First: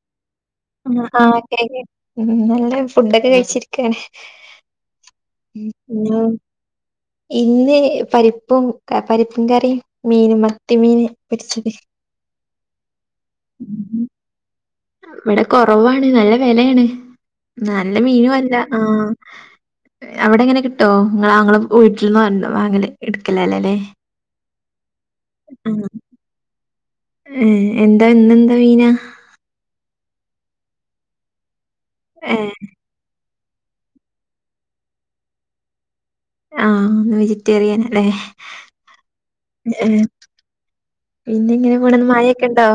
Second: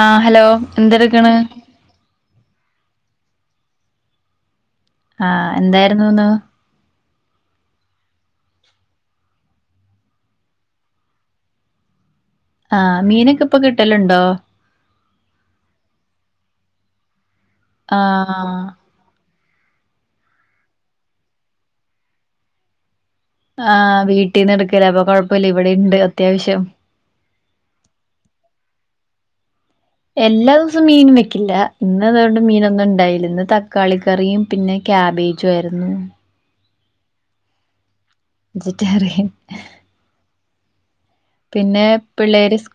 ആ ഹലോ ആ ആ എന്തെടുക്കണ് ശരി നല്ല ഫുഡൊക്കെ കഴിച്ചിരിക്കാണ് ആ ഉം ഇന്നോ എന്തായിരുന്നുന്ന് ഇന്ന് പരിപ്പും പരിപ്പും കറി മീൻ മത്തി മീൻ പൊരിച്ചത് ആഹ് മീനൊക്കെ ഇപ്പൊ കിട്ടലുണ്ടോ ഇവടെ കൊറവാണ് നല്ല വിലയാണ് നല്ല ആ മീനും അല്ല ആഹ് അവിടെ എങ്ങനെ കിട്ടോ ങ്ങളെ ആങ്ങള വീട്ടിൽന്ന വാ വാങ്ങൽ ആഹ് വീട്ടീ നിന്ന് എടുക്കല അപ്പൊ കുഴപ്പമില്ല ഇവിടെ ഉണ്ട് അത്യാവശ്യം ഹെ എന്താ ഇന്നെന്ത് മീന എല്ലാ ദിവസവും മീനും വെക്കില്ല ഇന്ന് അതുകൊണ്ട് ഏഹ് മീനൊന്നും ഉണ്ടായില്ല ഇന്ന് ത കളിക്കറിയും പിന്നെ ക്യാബേജും ആയിരുന്നു ആഹ് ഇന്ന് വെജിറ്റേറിയൻ അല്ലേ വെജിറ്റേറിയൻ ഏഹ് പിന്നെ എങ്ങനെ പോണ് ഇന്ന് മയൊക്കെ ഉണ്ടോ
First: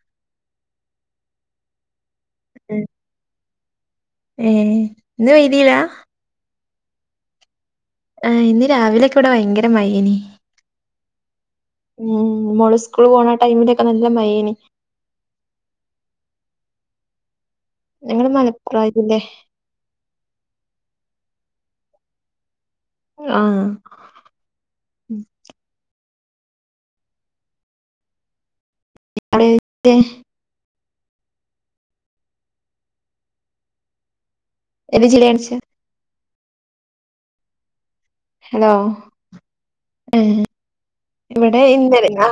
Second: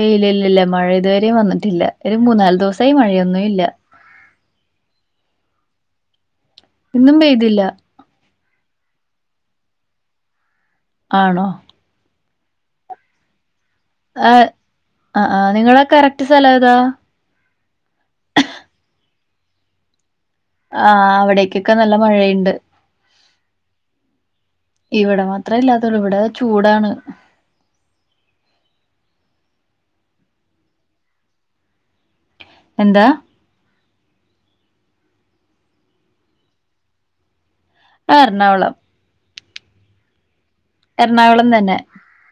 എ യ് ഇല്ല ഇല്ല ഇല്ല മഴ ഇതുവരെയും വന്നിട്ടില്ല ഒരു മൂന്ന നാല് ദിവസമായി മഴയൊന്നും ഇല്ല ഏഹ് ഇന്ന് വെയ്തീലാ ഇന്നും പെയ്തില്ല ആ ഇന്ന് രാവിലൊക്കെ ഇവിടെ ഭയങ്കര മഴയ്നീ ആണോ? ഉം മോള് സ്കൂള് പോണ ടൈമിലൊക്കെ നല്ല ആ മയയ്ന് ആ ആ നിങ്ങളെ കറക്റ്റ് സ്ഥലം ഏതാ? ഞങ്ങള് മലപ്പുറംയതില്ലേ ആ അവിടേക്കൊക്കെ നല്ല മഴയുണ്ട്. ആഹ് ഇവിടെ മാത്രേ ഇല്ലാത്തള്ളൂ ഇവിടെ ചൂടാണ്. [unintelligible] എന്താ എത് ജില്ലേണിച്ച ആ ഹലോ എറണാകുളം ഹെ എറണാകുളം ഇവിടെ തന്നെ ഇന്നലെ ആ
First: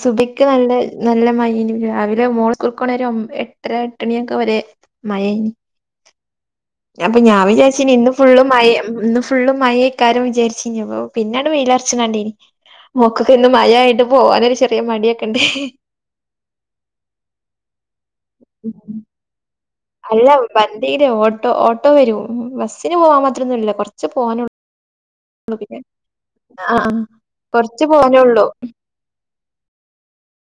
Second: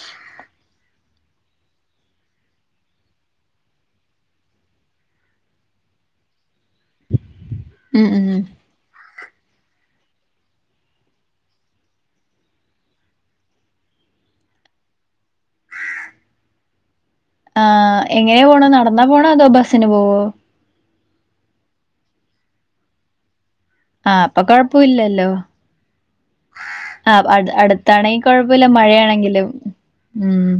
സുബയ്ക്ക് നല്ല നല്ല മയയ്നി രാവിലെ മോള് സ്കൂൾകൂ കണവരെ എട്ടര എട്ടണിയൊക്കെ വരെ. മയേനി അപ്പൊ ഞാൻ വിചാരിച്ച ഉം ഇന്ന് ഉം ഫുള് മയ ഇന്ന് ഫു ഫുള്ള് മയേക്കാരം വിചാരിച്ചിഞ്ഞപൊ പിന്നങ്ട്ട് വെയിലർച്ച്ണണ്ടീനീ മൊക്കൊക്കെ ഇന്ന് മഴായിട്ട് പോവാനൊരു ചെറിയ മടിയൊക്കെ ഇണ്ട്. ആ എങ്ങനെയാ പോണ നടന്നാ പോണ അതോ ബസ്സിന് പോവോ? വണ്ടീല്ല് ഓട്ടോ ഓട്ടോ വരും ബസ്സിന് പോവാൻ മാത്രംന്നുല്ല കൊർ ആഹ് അപ്പൊ കൊഴപ്പല്ലല്ലോ. ആഹ് ആഹ് ആ കൊറച്ച് അടുത്താണെങ്കി പോവാനൊള്ളൂ കൊഴപ്പല്ല മഴയാണെങ്കിലും ഉം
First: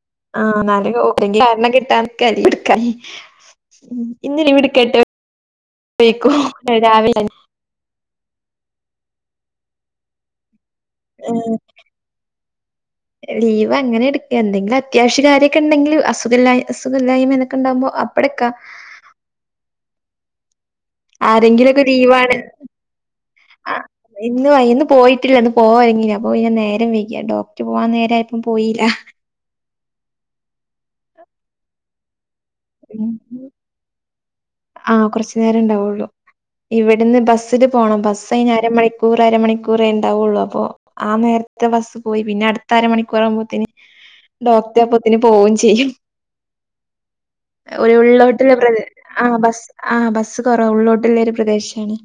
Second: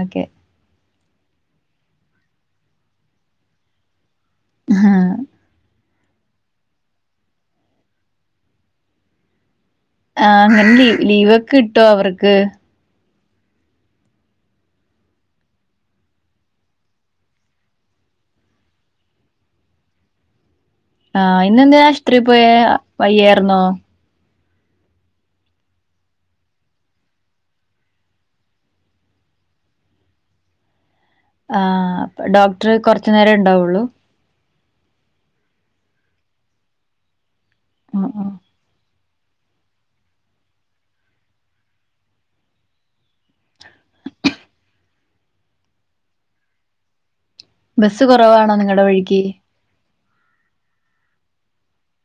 ഓക്കെ. ആ ന്നാല ങ്കും കാരണം കിട്ടാനിക്കാ ല്ലെ ക്കെ ലീവ് എടുക്കാൻ ഇന്ന് ലീവെടുത്ത് പൊയ്ക്കൊ ഇവിട കേട്ട് ക്കും രാവിലെ ആ അങ്ങനെ ലീ ലീവ്ക്കെ ഏഹ് കിട്ടൊ അവർക്ക്? ലീവ് അങ്ങനെ എടുക്കുക എന്തെങ്കിലത്യാവശ്യ കാര്യൊക്കെണ്ടെങ്കിൽ അസുഖ അസുഖല്ലായ്മതൊ ക്കെണ്ടാ കുമ്പൊ പ്പെട്ക്ക ആഹ് ഇന്നെന്തെ ആരെങ്കിലൊക്കെ ആശുപത്രിയിൽ ലീവാണ് പോയെ വയ്യായിരുന്നോ? ആഹ് ഇന്ന് ഇന്ന് പോയിട്ടില്ല ഇന്ന് പോവാരുങ്ങിയ അപ്പൊ പിന്നെ നേരം വെയികി ഡോക്ടർ പോവാൻ നേരായപ്പം പോയില്ല. ആ അപ്പൊ ഡോക്ടർ കൊറച്ചു നേരെ ഉണ്ടാവുള്ളൂ? ആ കുറച്ചു നേരെ ഉണ്ടാവുള്ളു ഇവിടുന്ന് ബസ്സില് പോണം ആ ആ ബസ് അയിഞ്ഞ അര മണി റരമണിക്കൂറേണ്ടാവുള്ളൂ അപ്പൊ ആ നേരത്തെ ബസ്സ് പോയി പിന്നെ അടുത്ത അരമണിക്കൂർ ആവു മ്പോത്തേന് ഡോക്ട അപ്പത്തിന് പോവയും ചെയ്യും. ഒരു ബസ്സ് കുറവാണോ ഉള്ളിലോട്ടുള്ള പ്ര നിങ്ങടെ വഴിക്ക് ആ ബസ് ആ ബസ്സ് കുറവ ഉള്ളോട്ടുള്ള ഒരു പ്രദേശാണ്.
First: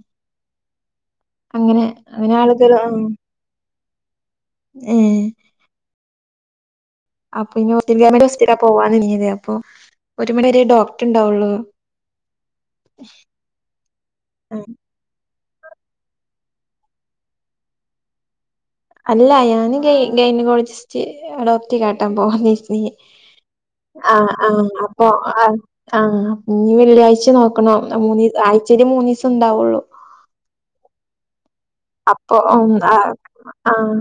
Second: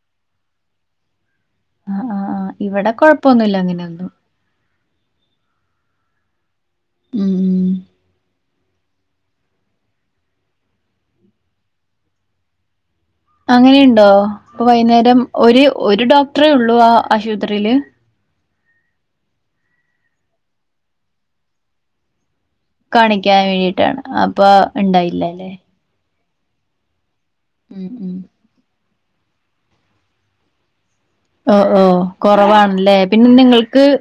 അങ്ങനെ ആ ആ അങ്ങനെ ആളുകൾ ആ ഇവിടെ കൊഴപ്പൊന്നുല്ല അങ്ങനെയൊന്നും ഏ അപ്പൊ ഉം ഇനി [unintelligible] പോവാന്ന് ഇനഞ്ഞത്പ്പൊ ഒരു മണി വരെ ഡോക്ടർ ഇണ്ടാവുള്ളു. അങ്ങനെയുണ്ടോ ഇപ്പൊ വൈന്നേരം ഒരു ഒരു ഡോക്ടറെേ ഉള്ളൂ ആ ആശുപത്രിയില്? അല്ല ഞാന് ഗൈന ഗൈന ക്കോ ളജിസ്റ്റ് ഡോക്ട്ടറെ കാട്ടാൻ പോകാന്ന് ചാരിച്ച് കാണിക്കാൻ വേണ്ടിയിട്ടാണ് - ആ അപ്പൊ ആ അപ്പൊ ആ ഇണ്ടായില്ലല്ലേ ആഹ് ഞ് വെള്ളിയാഴ്ച്ച നോക്കണം ഉം ഉം മൂന്ന് ആഴ്ചേല് മൂന്നീസം ഉണ്ടാവുള്ളൂ. ഓ ഓ അപ്പൊ ഉം കൊറവാണല്ലേ ആഹ് പിന്നെ നിങ്ങൾക്ക് ആഹ്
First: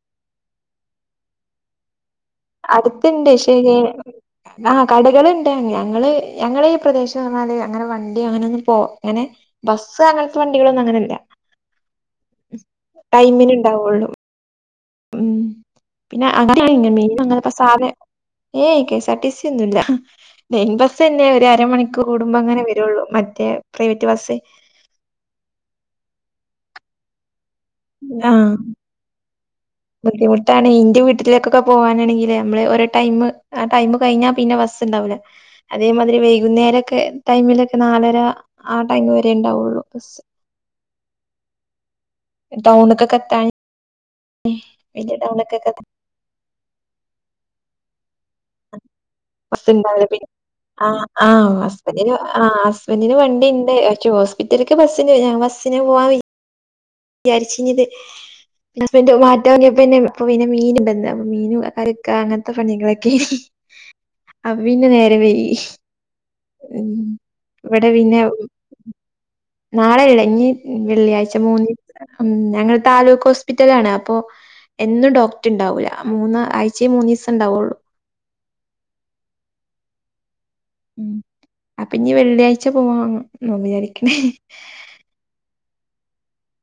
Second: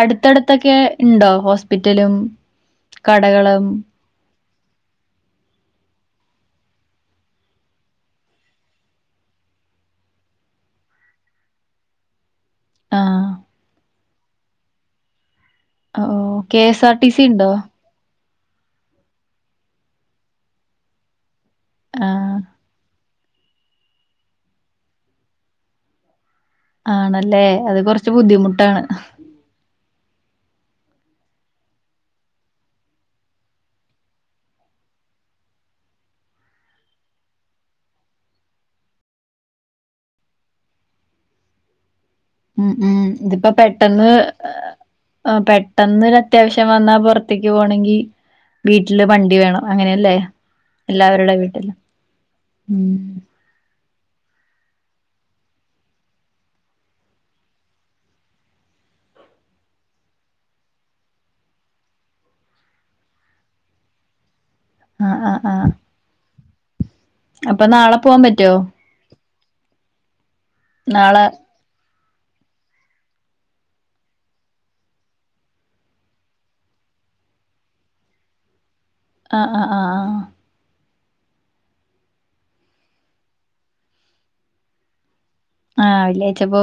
അടുത്തടുത്തൊക്കെ ഇൻണ്ടോ ഹോസ്പിറ്റലും? അടുത്ത്ണ്ട് കടകളും ശരി ആ കടകളുണ്ട് ഞങ്ങള് ഞങ്ങള് ഈ പ്രദേശം പറഞ്ഞാല് അങ്ങനെ വണ്ടി അങ്ങനെ ഒന്നും പോവ അങ്ങനെ ബസ്സ് അങ്ങനത്തെ വണ്ടികളൊന്നും അങ്ങനില്ല ആഹ് ടൈമിനെണ്ടാവുള്ളു. ഉം ഓ കെ എസ് പിന്നെ ആർ ടി സി മീന ഉണ്ടോ [unintelligible] സാന ഏയ് K S R T C ഒന്നൂല്ല ലൈൻ ബസ്ന്നെ ഒരു അര അര മണിക്കൂർ ആഹ് കൂടുമ്പോങ്ങനെ വരുള്ളൂ മറ്റേ പ്രൈവറ്റ് ബസ്സെ ആണല്ലേ അത് കൊറച്ച് ആഹ് ബുദ്ധിമുട്ടാണ്. ബുദ്ധിമുട്ടാണ് ഇന്റെ വീട്ടിലേക്കൊക്കെ പോവാാനാണെങ്കില് നമ്മള് ഓരോടൈം ആ ടൈം കഴിഞ്ഞാ പിന്നെ ബസ് ഉണ്ടാവൂല അതേമാതിരി വൈകുന്നേരൊക്കെ ടൈമിലൊക്കെ നാലര ആ ടൈമ് വരെ ഉണ്ടാവൊള്ളൂ ബസ്. ഉം ടൗണ്ക്കൊക്കെ എത്താൻ ഇതിപ്പൊ പെട്ടെന്ന് വലിയ ടൗണ്ക്കൊക്കെ പെട്ടെന്ന് ര ത്യാവശ്യം വന്നാ പുറത്തേക്ക് പോണെങ്കി വീട്ടില് വണ്ടി വേണം അങ്ങനെയല്ലേ. ആ എല്ലാവരുടെ ആഹ് വീട്ടിലും ഹസ്ബന്റിന് ആഹ് ഉം ഹസ്ബന്റിന് വണ്ടിണ്ട് പക്ഷേ ഹോസ് വീട്ട്ൽക്ക് ബസ്സ്ണ്ട് ഞാ ബസിന് പോവാൻവി യാരിച്ചിഞ്ഞത്. ന്റെ ഹസ്ബന്റ് മാറ്റം വങ്ങിയപ്പോഇപ്പൊ പിന്നെ മീൻ ബന്താ അപ്പ മീൻ കറിക്ക അങ്ങൻത്തെ പണികളൊ ക്കേനി. [inaudible] അപ്പ പിന്നെ ആ നേരം ആ വൈകി ആ ഉം. അപ്പൊ ഇവ്ടെ നാളെ പിന്ന പോവാൻ പറ്റുവോ നാളെല്ല ഇഞ്ഞി നാളെ വെള്ളിയാഴ്ച മൂന്നി അം ഞങ്ങള് താലൂക്ക് ഹോസ്പിറ്റലാണ് അപ്പൊ. എന്നും ഡോക്ടർ ഉണ്ടാവൂല മൂന്ന് ആഴ്ച്ചയി മൂന്നിസം ഉണ്ടാവുള്ളൂ. ആ ആ ആ ആഹ്. ഉം അപ്പൊ ഇഞ്ഞി വെള്ളിയാഴ്ച പോവാ നോ വിജാരിക്ക്ണേ. ആഹ് വെള്ളിയാഴ്ച്ച പോ.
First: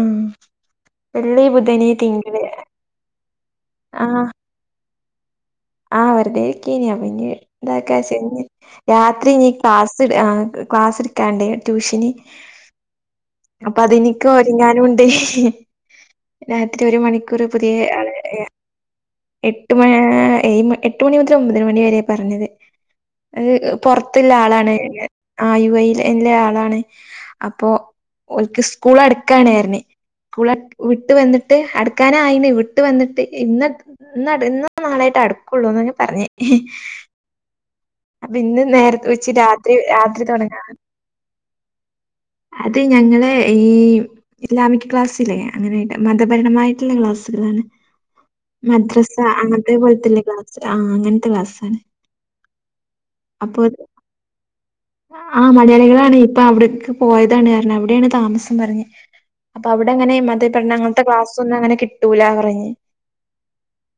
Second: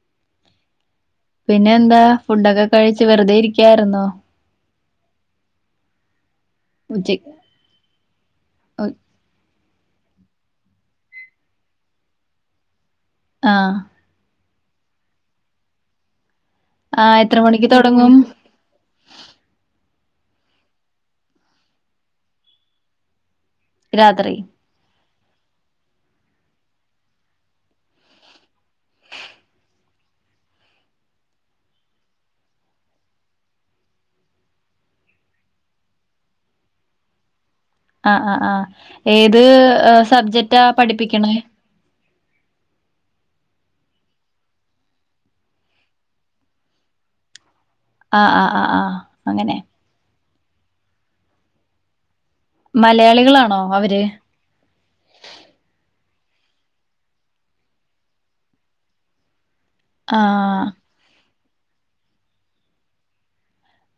ആഹ്. വെള്ളി പിന്നെ ബുധന് എന്താ തിങ്കള് ഫുഡൊക്കെ കഴിച്ച് വെറുതെ ഇരിക്കാർന്നോ? ആ വെറുതെരിക്കേന് അപ്പഞ്ഞി ഉച്ചക്ക് ഇതാക്കാച്ച്. ഉ- രാത്രി ഇനീ ക്ലാസ് ക്ലാസ് ഇട്ക്കാണ്ടേ ട്യൂഷന്. ആ അപ്പൊ അതെനിക്ക് ഒരുങ്ങാനുണ്ട്. രാത്രി ഒരു ആ എത്ര മണിക്കൂർ മണിക്ക് പുതിയ ആള് തുടങ്ങും എ. എട്ട് മൺ ആഹ് ഏഴ് മ എട്ട മണി മുതൽ ഒമ്പത് മണി വരെയ പറഞ്ഞത് അത് ഹ്. പൊറത്തുള്ള രാത്രി ആളാണ് ആ യു എയ് ലെ ആളാണ്. അപ്പൊ ഒൽക്ക് സ്കൂൾ അടുക്കാണ് ന്ന് പറഞ്ഞ് സ്കൂള വിട്ട് വന്നിട്ട് അട്ക്കാനായിണ് വിട്ട് വന്നിട്ട് ഇന്ന്. ഇന്നട് ഇന്നോ നാളായിട്ട് അടുക്കുള്ളൂന്ന ഞാ പറഞ്ഞേ. ആ ആ അപ്പൊ ആ ഇന്ന് നേരത്തെ വെച്ച് ഏത് രാത്രി രാത്രി സബ്ജക്റ്റാ തൊടങ്ങാന്ന്. പഠിപ്പിക്കണേ അത് ഞങ്ങള ഈം. ഇസ്ലാമിക്ക് ക്ലാസ്സില്ലേ അങ്ങനെയ്ട്ട് മത പഠനമായിട്ടുള്ള ക്ലാസ്സുകളാണ്. ആ ആ ആ ആ മദ്രസ അങ്ങനെ അങ്ങൻത്തെ പോലെത്തുള്ള ക്ലാസ് ആഹ് അങ്ങനത്തെ ക്ലാസാണ്. മലയാളികളാണോ അവര്? ആഹ് മലയാളികളാണ് ഇപ്പൊ അവിടക്ക് പോയതാണ് അവിടെയാണ് താമസം പറഞ്ഞ്. അപ്പൊ അവിടെ അങ്ങനെ ആഹ് മതപഠന അങ്ങൻത്തെ ക്ലാസ് ഒന്നും അങ്ങനെ കിട്ടുല പറഞ്ഞ്.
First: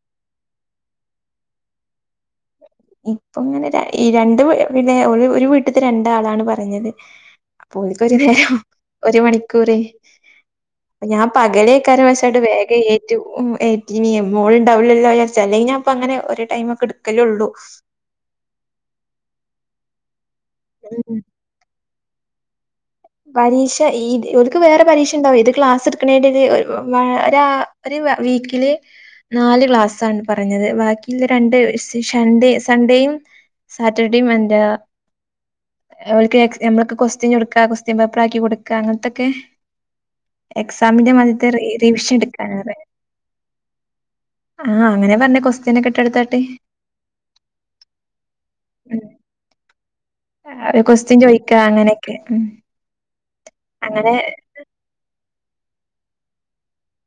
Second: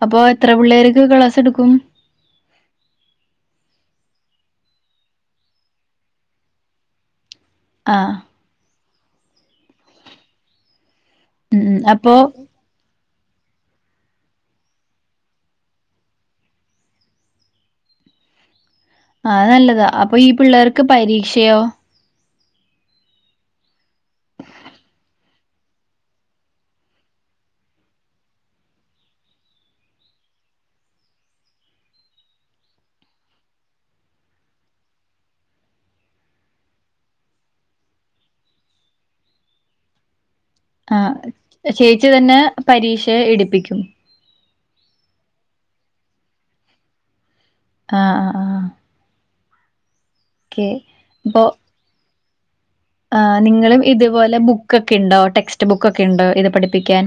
അപ്പൊ എത്ര പുള്ളേർക്ക് ക്ലാസ് എടുക്കും? ഇപ്പൊ ഇങ്ങനെ ര ഈ രണ്ട് പെ പിന്നെ ഒര് ഒരു വീട്ട്ത്തെ രണ്ടാളാണ് പറഞ്ഞത്. അപ്പോൽക്ക് ആഹ് ഒരു നേരം ഒരു മണിക്കൂറ്. ഞാൻ ഉം ഉം പകലേക്കാരെ അപ്പൊ പഷെവ്ടെ വേഗയ്യ. റ്റും ഉം ഏറ്റിനി മോള്ണ്ടാവില്ലല്ലോര്ച്ച് അല്ലെങ്കി ഞാപ്പങ്ങനെ ഒര് ടൈമക്കെ ഇട്ക്കലുള്ളൂ. [inaudible] ആ നല്ലതാ അപ്പൊ ഈ പിള്ളേർക്ക് പരീക്ഷയോ? പരീഷ ഈത് ക്ക് വേറെ പരീക്ഷ. ണ്ടാവും ഇത് ക്ലാസ് ഇട്ക്ക്ണിന്റൊര് ഒഹ് വാ ഒരാ ഒരു വീക്കില്. നാല് ക്ലാസ്സാണ് പറഞ്ഞത് ബാക്കിള്ള രണ്ട് ഒരു ശ് ശൺഡേ സൺഡേയും. സാറ്റർഡേം എന്താ അവക്ക് നമ്മൾക്ക് കൊസ്റ്റൻ കൊടുക്കാ കൊസ് കൊസ്റ്റിയൻ പേപ്പറാക്കി കൊട്ക്ക അങ്ങൻത്തൊക്കെ. എക്സാമിന്റെ ആഹ് മധ്യത്തെ റി ചേച്ചി റിവിഷൻ തന്നെ എടുക്കാനറെ. പരീക്ഷ എടുപ്പിക്കും ആഹ് അങ്ങനെ പർഞ്ഞെ കൊസ്റ്റിയെൻ നൊക്കെ ട്ടെടുത്താട്ട്. അ ആഹ ആഹ്. ഉം ഓക്കെ ഒരു ക്വസ്റ്റൻ അപ്പൊ ചോയ്ക്ക അങ്ങനെയൊക്കെ ഉം. ആഹ് നിങ്ങളും അങ്ങനെ ഇതുപോലെ ബുക്കൊക്കെ ഇണ്ടോ ടെക്സ്റ്റ് ബുക്കൊക്കെ ഇണ്ടോ ഇത് പഠിപ്പിക്കാൻ.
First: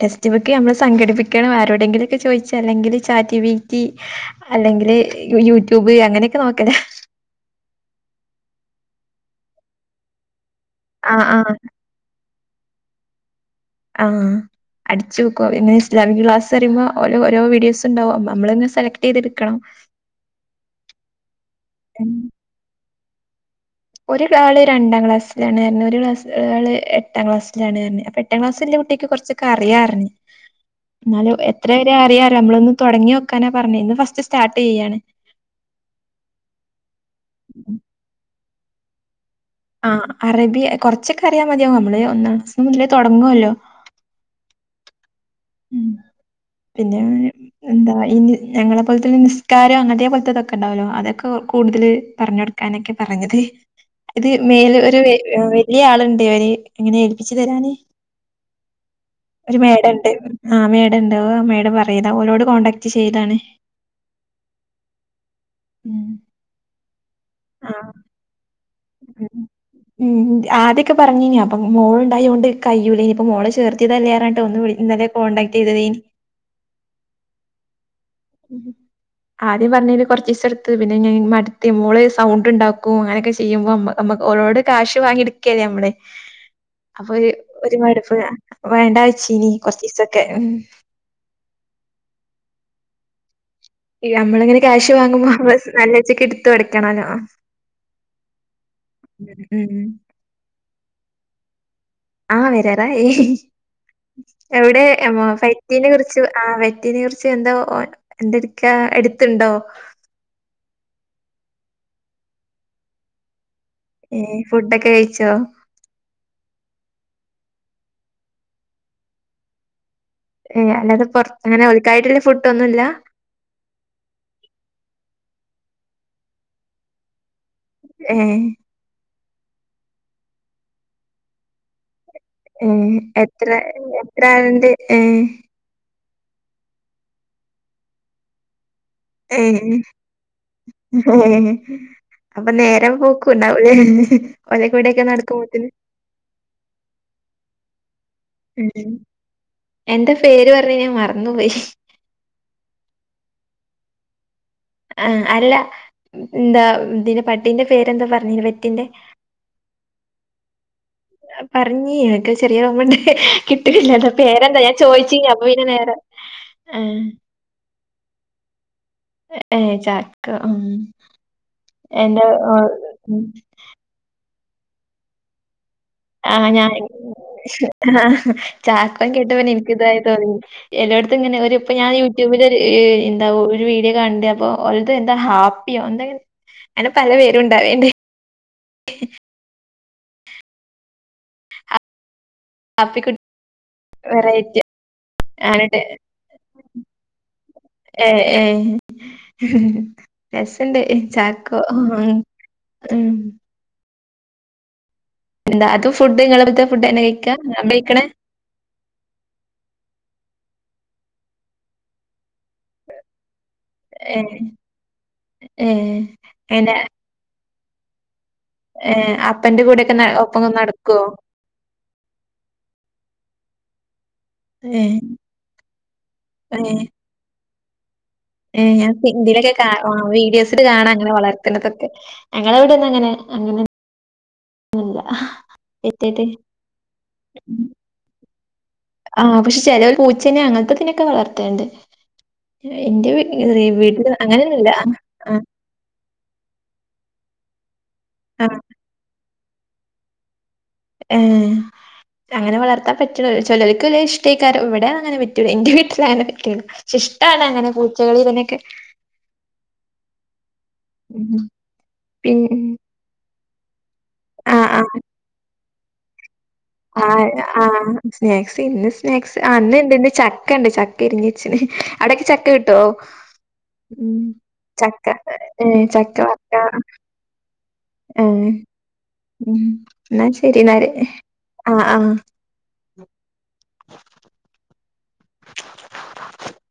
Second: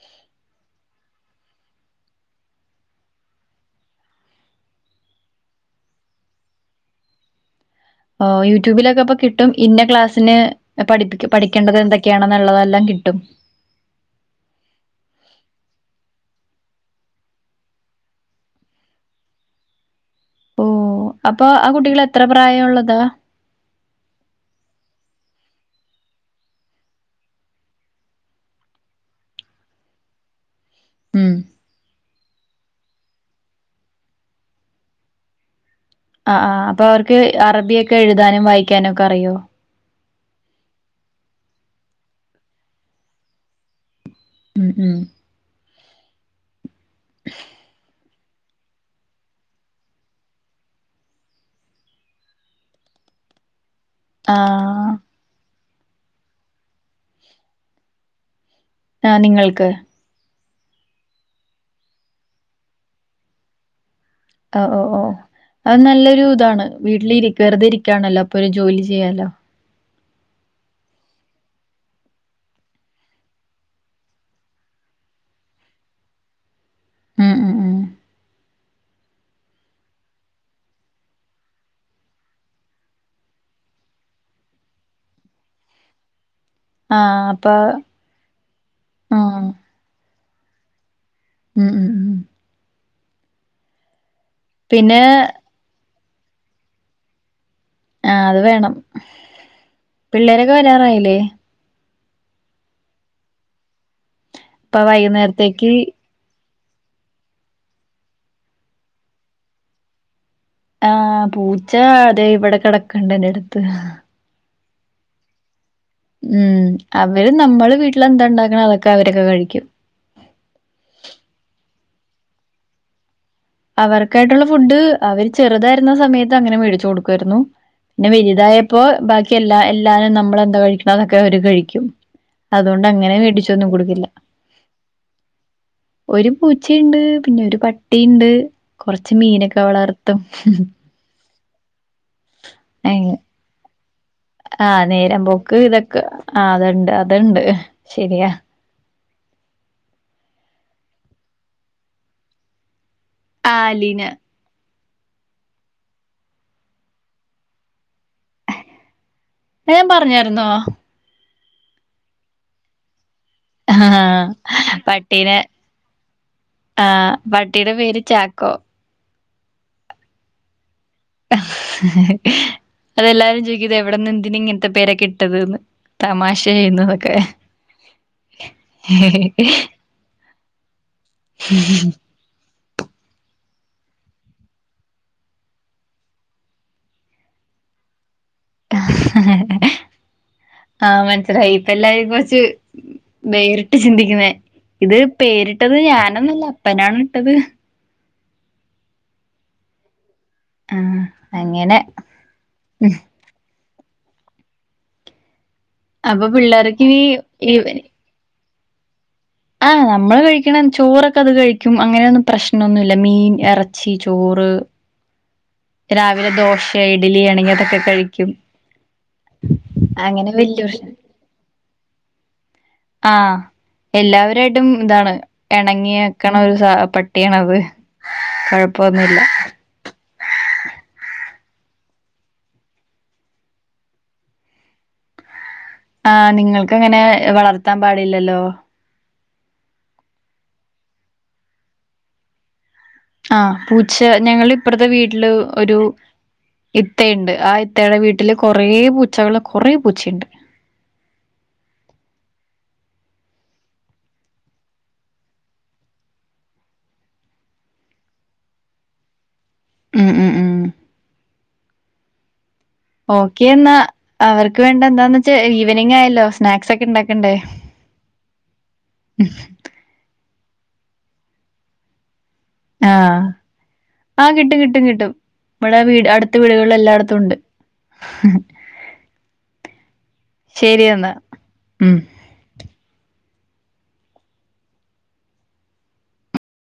ടെക്സ്റ്റ് ബുക്ക് നമ്മൾ സംഘടിപ്പിക്കണം ആരോടെങ്കിലും ഒക്കെ ചോയ്ച്ച് അല്ലെങ്കിൽ ചാറ്റിവീറ്റി. അല്ലെങ്കില് യൂട്യൂബ് അങ്ങനൊക്കെ നോക്കലാ. ഓ യൂട്യൂബിലൊക്കെ ഇപ്പ കിട്ടും ഇന്ന ക്ലാസ്സിന് ആഹ് പഠിപ്പ ആഹ് പഠേണ്ടത് എന്തൊ ക്കണെന്നുള്ളതെല്ലാം കിട്ടും ആഹ് അടിച്ചു നോക്കോ ഇങ്ങെ ഇസ്ലാമക് ക്ലാസ് അറുമ്പോ ഓ ഓരോ വീടി യോസ്ണ്ടാവും നമ്മളിെ സെലക്ട് ചെയ്തെടുക്കണം. ഓ അപ്പൊ ആ കുട്ടികൾ ഉം എത്ര പ്രായം ഉള്ളതാ ഒരു ആള് രണ്ടാം ക്ലാസ്സിലാണ് കയ ഒരു ക്ലാ ആള് എട്ടാം ക്ലാസ്സിലാണ് കയത് അപ്പൊ എട്ടാം ക്ലാസ് ഉള്ള കുട്ടിക്ക് കുറച്ചൊെ അറിയാറ് ഞ്ഞ് [inaudible] ഉം എന്നാലും എത്ര വരെ അറിയാാലോ നമ്മളൊന്ന് തുടങ്ങി വെക്കാനാ പറഞ്ഞേ ഇന്ന് ഫസ്റ്റ് സ്റ്റാർട്ട് ചെയ്യയാണ് ആ ആ അപ്പൊ അവർക്ക് അറബിയൊക്കെ എഴുതാനും വായിക്കാനും ഒക്കെ അറിയുമോ ആ അറേബിയ കുറച്ചൊക്കെ അറിയാ മതിയാോ നമ്മള് ഒന്ന മുന്നേ തുടങ്ങുവല്ലോ ഉം ഉം ഉം പിന്നെ [inaudible] എന്താ ഈ ഞങ്ങളെ പോലത്തെ നിസ്കാരോ അങ്ങനത്തെ പോലത്തെതൊക്കെ ഉണ്ടാവല്ലോ അതൊക്കെ കൂടുതൽ പറഞ്ഞ കൊടുക്ക കാനൊക്കെ പറഞ്ഞത്. [inaudible] ഇത് മേൽ ആഹ് ഒരു വല്യയ ആള്ണ്ട് അവര് ഇങ്ങനെ ഏൽപ്പിച്ചു തരാന്. ആഹ് ഒരു നിങ്ങൾക്ക് മേഡംണ്ട് ആഹ് മേഡംണ്ട് വ മേഡം പറയതാ ഓരോട് കോൻടാക്ട് ചെയ്താണ് ഓ ഓ ഓ അത് നല്ലൊരു താണ് വീട്ടിലിരി വെറുതെ ആഹ് ഇരികാണല്ലോ അപ്പൊ ഒരു ജോലി ചെയ്യാലോ. [inaudible] ഉം ഉം ആദ്യൊക്കെ പറഞീന്നീ അപ്പം മോള് ണ്ടായൊണ്ട് കയ്യൂലേനിയിപ്പോ മോളെ ചേർത്തിയതല്ലേറഞ്ഞിട്ട് ഒന്ന് വി ന്നലേ കോൺടാക്ട്ട് ചെയ്തതേനീ ഉം ഉം ഉം. [inaudible] ആദ്യം പറഞീല് കൊർച്ചീസംട്ത്ത് പിന്നെ മട്ത് മോള് സൗണ്ട് ണ്ടാക്കും അങ്ങനെയൊക്കെ ചെയ്യുമ്പോ മ്മ നമ്മക്ക് ഓരോട് കാശ് വാങ്ങി എടുക്കേല്ലേ മ്മള്. [inaudible] അപ്പൊ ഒരു അപ്പ ഒരു മടുപ്പ് വേണ്ട വേച് ആഹ് ഇനി കൊറച്ചീസൊക്കെ ഉം. ഉം ഉം ഉം നമ്മളിങ്ങനെ ക്യാഷ് പിന്നെ വാങ്ങുമ്പോ നമ്മ നല്ല ച്ചക്ക് എടുത് കൊടക്കണല്ലോ. ആഹ് അത് വേണം. ഉ ഉം ഉ. പിള്ളേരൊക്കെ വരാറായില്ലേ ആഹ് വരാറായി ഇപ്പൊ എവടെ വൈകുന്നേരത്തേക്ക് ഫൈറ്റിനെ കുറി ആഹ് വെറ്റിനീർച്ച എന്താ എന്ത്‌ട്ക്കാ എടുത്തുണ്ടോ? ആഹ് പൂച്ച അതെ ഇവടെ കേടക്ണ്ട് ന്റെ അടുത്ത്. ഏ ഫുഡൊക്കെ കഴിച്ചോ? ഉം അവര് നമ്മള് വീട്ടിലന്താണ്ടാക്കണം അതൊക്കെ അവരൊക്കെ കഴിക്കും. ഏ അല്ലാതെ പൊറ അങ്ങനെ ഒൽക്കായിട്ട്ള്ള ഫുഡ് ഒന്നുല്ല. അവർക്കായിട്ടുള്ള ഫുഡ് അവര് ചെറുതായിരുന്ന സമയത്ത് അങ്ങനെ മേടിച്ചു കൊടുക്കുആയിരുന്നു പിന്നെ ഏ വലുതായ അപ്പൊ ബാക്കി എല്ലാ എല്ലാരും നമ്മളെന്താ കഴിക്ണ് അതൊക്കെ അവര് കഴിക്കും. അതുകൊണ്ട് അങ്ങനെ എത്ര മേടിച്ചൊന്നും കൊടുക്കില്ല. എത്ര ആള്ണ്ട് ഏഹ്. ഒരു പൂച്ചയിണ്ട് പിന്നെ ഒരു പട്ടിയിണ്ട് കൊറച്ച് ഏ മീനൊക്കെ വളർത്തും. അപ്പൊ നേരം പോക്കൂണ്ട അവൂലേ. ആഹ് നേരം പോക്ക് ഇതൊക്കെ ആ അത്ണ്ട് അതുണ്ട് ശരിയാ. ഉം എന്താ പേര് പറഞ് ഞാൻ മറന്നുപോയി. ആലിന. ആഹ് അല്ല എന്താ ഇതിന്റെ പട്ടീന്റെ പേരെന്താ പർഞ് ഞാൻ പറഞ്ഞായിരുന്നോ? പറഞ്ഞി ഇക്ക് ചെറിയ ഒർമ്മണ്ട്. കിട്ടില്ലന്താ ആഹ് പേരെന്താ ഞാൻ ചോദിച്ചീനീ പട്ടീനെ അപ്പൊ പിന്നെ നേരെ ആഹ് പട്ടിയിടെ പേര് ചാക്കോ. ഏഹ് ചാക്കൊ മ്മ്ഹ്. ഉം അതെല്ലാരും ചോയ്ക്കും ഇത് എവിട്ന്ന് ന്തിന് ഇങ്ങൻത്തെ പേര കിട്ട ത് ന്ന്. മാശെ ഞാൻ എന്നാ ഓക്കെ. ആഹ് ചാക്കോൻ കേട്ട പിന്നെ എനക്ക്തായി തോന്നി. എല്ലായിടത്തും ങ്ങനെ ഒരു ഇപ്പ ഞാന് വിടെ ഒരു ന്താ ഒരു വീഡിയോ കാണണ്ട അപ്പൊ എന്താ ഹാപ്പിയോ എന്തെ അങ്ങനെ പല പേരു ഉണ്ടാവേണ്ട് ആഹ് മനസിലായി ഇപ്പ എല്ലാ [unintelligible] കൊർച് ഹാപ്പിക്കുട്ടി വേറിട്ട് ചിന്തിക്കുന്നേ വെറൈറ്റി ഇത് പേരിട്ടത് ആണിട്ട് ഞാനൊന്നുല്ല അപ്പനാണ് ഇട്ടത്. ഏ ഏ രസണ്ട് ആഹ് ചാക്കോ അങ്ങനെ ഉം ഉം. എന്താ അതും അപ്പൊ ഫുഡ്ങ്ങളെത്തെ പിള്ളേർക്ക് ഫുഡ് ഇനി തന്നെ കഴിക്കാ ഈവ കഴിക്കണേ. ആഹ് നമ്മള് കഴിക്ണം ചോറൊക്കെ അത് കഴിക്കും, അങ്ങനെയൊന്നും പ്രശ്നമൊന്നുല്ല മീൻ ഇറ ച്ചി ഏഹ് ചോറ് ഏഹ് രാവിലെ ദോശ അയിനെ ഇഡലി ആണെങ്കി അതൊക്കെ കഴിക്കും. ഏഹ് അപ്പന്റെ കൂടെക്കെ ന അങ്ങനെ ഒപ്പങ്ങും വല്യ പ്രശ്ന നടക്കോ ആഹ് എല്ലാവരായിട്ടും ഏഹ് ഇതാണ് എണങ്ങിക്കണ ഒരു സ ഏഹ് പട്ട് പട്ടിയാണത്. ഏഹ് കൊഴപ്പൊന്നുല്ല [unintelligible] ക്കാ ആഹ് വീഡിയോസിൽ കാണാ അങ്ങനെ വളർത്തുന്നതൊക്കെ ഞങ്ങള അവിടൊന്നും അങ്ങനെ അങ്ങനെ ഇല്ല. ആഹ് നിങ്ങൾക്ക് അങ്ങനെ വളർത്താൻ പാടില്ലല്ലോ? ആഹ് പക്ഷെ ചെലോല് പൂച്ചനെ അങ്ങനത്തെ ഇതിനൊക്കെ വളർത്തണ്ട്. ഏഹ് ഇൻ്റെ വീ ആഹ് പൂച്ച വീട്ടില് അങ്ങനെയൊന്നുല്ല. ഞങ്ങിളിപ്പറത്തെ വീട്ടില് ആഹ് ഒരു ഇത്തയുണ്ട് ആ ഇത്തയുടെ വീട്ടില് ആഹ് കൊറേ പൂച്ചകള് കൊറെ പൂച്ചയുണ്ട്. ഏഹ് അങ്ങനെ വളർത്താൻ പറ്റണത് ചെലോൽക്ക്ല്ലേ ഇഷ്ട്ടായിക്കാരം ഇവിടെ അങ്ങനെ പറ്റൂല്ല ഇന്റെ വീട്ടില് അങ്ങനെ പറ്റൂല്ല പഷെ ഇഷ്ട്ടാണ് അങ്ങനെ പൂച്ചകളെ ഇതിനെയൊക്കെ ഉം ഉം ഉം ഉം പിൻ ഓക്കെന്നാ അവർക്ക് ആഹ് വേണ്ടെ ആഹ് എന്താന്ന് വെച്ച ഈവനിങ് ആയല്ലോ സ്നാക്സ് ഒക്ക് ആഹ് ആഹ് സ്നാക്സ് ഇന്ന് സ്നാക്സ് [unintelligible] ഇണ്ട് ഇന്ന് ചട്ട് ചക്ക ഇണ്ട് ചക്ക ഇരിഞ്ഞ് വെച്ചിന് അവിടെയെക്കെ ചക്ക കിട്ട് ആഹ് ആഹ് കിട്ടും കിട്ടും ചക്ക കിട്ടും ഇവടെ ഏഹ് വീട് അടുത്ത വീടുകളിൽ എല്ലായിടത്തും ഉണ്ട്. ഉം ഉം ഇന്നാ ശരി ഇന്നാല് ആഹ് ഉം ആഹ്